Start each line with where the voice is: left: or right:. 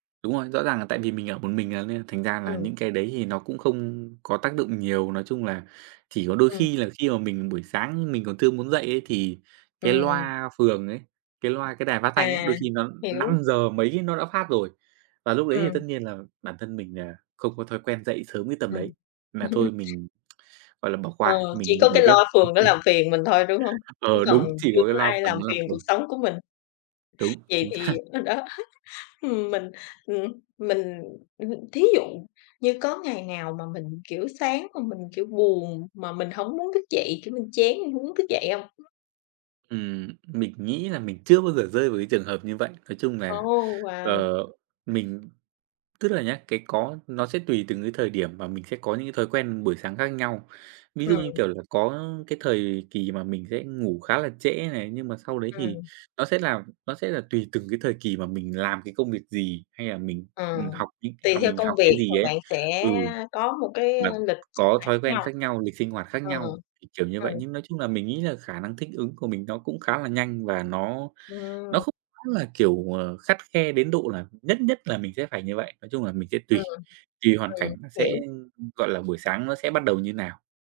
right: Đúng rồi, rõ ràng là tại vì mình ở một mình, à, nên là thành ra là
left: Ừm.
right: những cái đấy thì nó cũng không có tác dụng nhiều. Nói chung là chỉ có đôi
left: Ừm.
right: khi là khi mà mình buổi sáng mình còn chưa muốn dậy ấy thì cái
left: Ừm.
right: loa phường ấy, cái loa cái đài phát thanh ấy,
left: À,
right: đôi khi nó năm
left: hiểu.
right: giờ mấy nó đã phát rồi. Và lúc đấy thì
left: Ừm.
right: tất nhiên là bản thân mình nà không có thói quen dậy sớm cái tầm
left: Ừm.
right: đấy, nà thôi mình, gọi là, bỏ
left: Ờ,
right: qua,
left: chỉ
right: mình đi
left: có
right: ngủ
left: cái
right: tiếp.
left: loa phường nó làm phiền mình thôi, đúng hông? Chứ
right: Ờ, đúng,
left: còn
right: chỉ
left: chưa
right: có cái
left: có
right: loa
left: ai làm
right: phường nó làm
left: phiền cuộc
right: phiền.
left: sống của mình.
right: Đúng,
left: Vậy
right: chính xác!
left: thì, ờ, ờ, đó Ừm, mình, ừm, mình, ừm, hừm, thí dụ như có ngày nào mà mình, kiểu, sáng mà mình, kiểu, buồn, mà mình hổng muốn thức dậy, kiểu như, chán mình hông muốn thức dậy hông?
right: Ừm, mình nghĩ là mình chưa bao giờ rơi vào cái trường hợp như vậy. Nói chung
left: Ồ,
right: là,
left: wow.
right: ờ, mình tức là nhá, cái có nó sẽ tùy từng cái thời điểm mà mình sẽ có những cái thói quen buổi sáng khác nhau. Ví dụ như,
left: Ừm.
right: kiểu là, có cái thời kỳ mà mình sẽ ngủ khá là trễ này, nhưng mà sau đấy thì
left: Ừm.
right: nó sẽ làm nó sẽ là tùy từng cái thời kỳ mà mình làm cái công việc gì, hay là mình,
left: Ờ,
right: ừm, học những
left: tùy
right: hoặc
left: theo
right: mình
left: công
right: học cái
left: việc mà
right: gì ấy.
left: bạn sẽ
right: Ừ.
left: có một cái, a,
right: Và
left: lịch sinh
right: có
left: hoạt
right: thói
left: khác
right: quen
left: nhau.
right: khác nhau, lịch sinh hoạt khác
left: Ờ.
right: nhau thì, kiểu như
left: Ừm.
right: vậy, nhưng nói chung là mình nghĩ là khả năng thích ứng của mình nó cũng khá là nhanh và nó nó
left: Ừm.
right: không hẳn là, kiểu, ờ, khắt khe đến độ là nhất nhất là mình sẽ phải như vậy, nói chung là mình sẽ tuỳ.
left: Ừm,
right: Tuỳ hoàn
left: ừm,
right: cảnh nó
left: hiểu.
right: sẽ, ừm, gọi là buổi sáng nó sẽ bắt đầu như nào.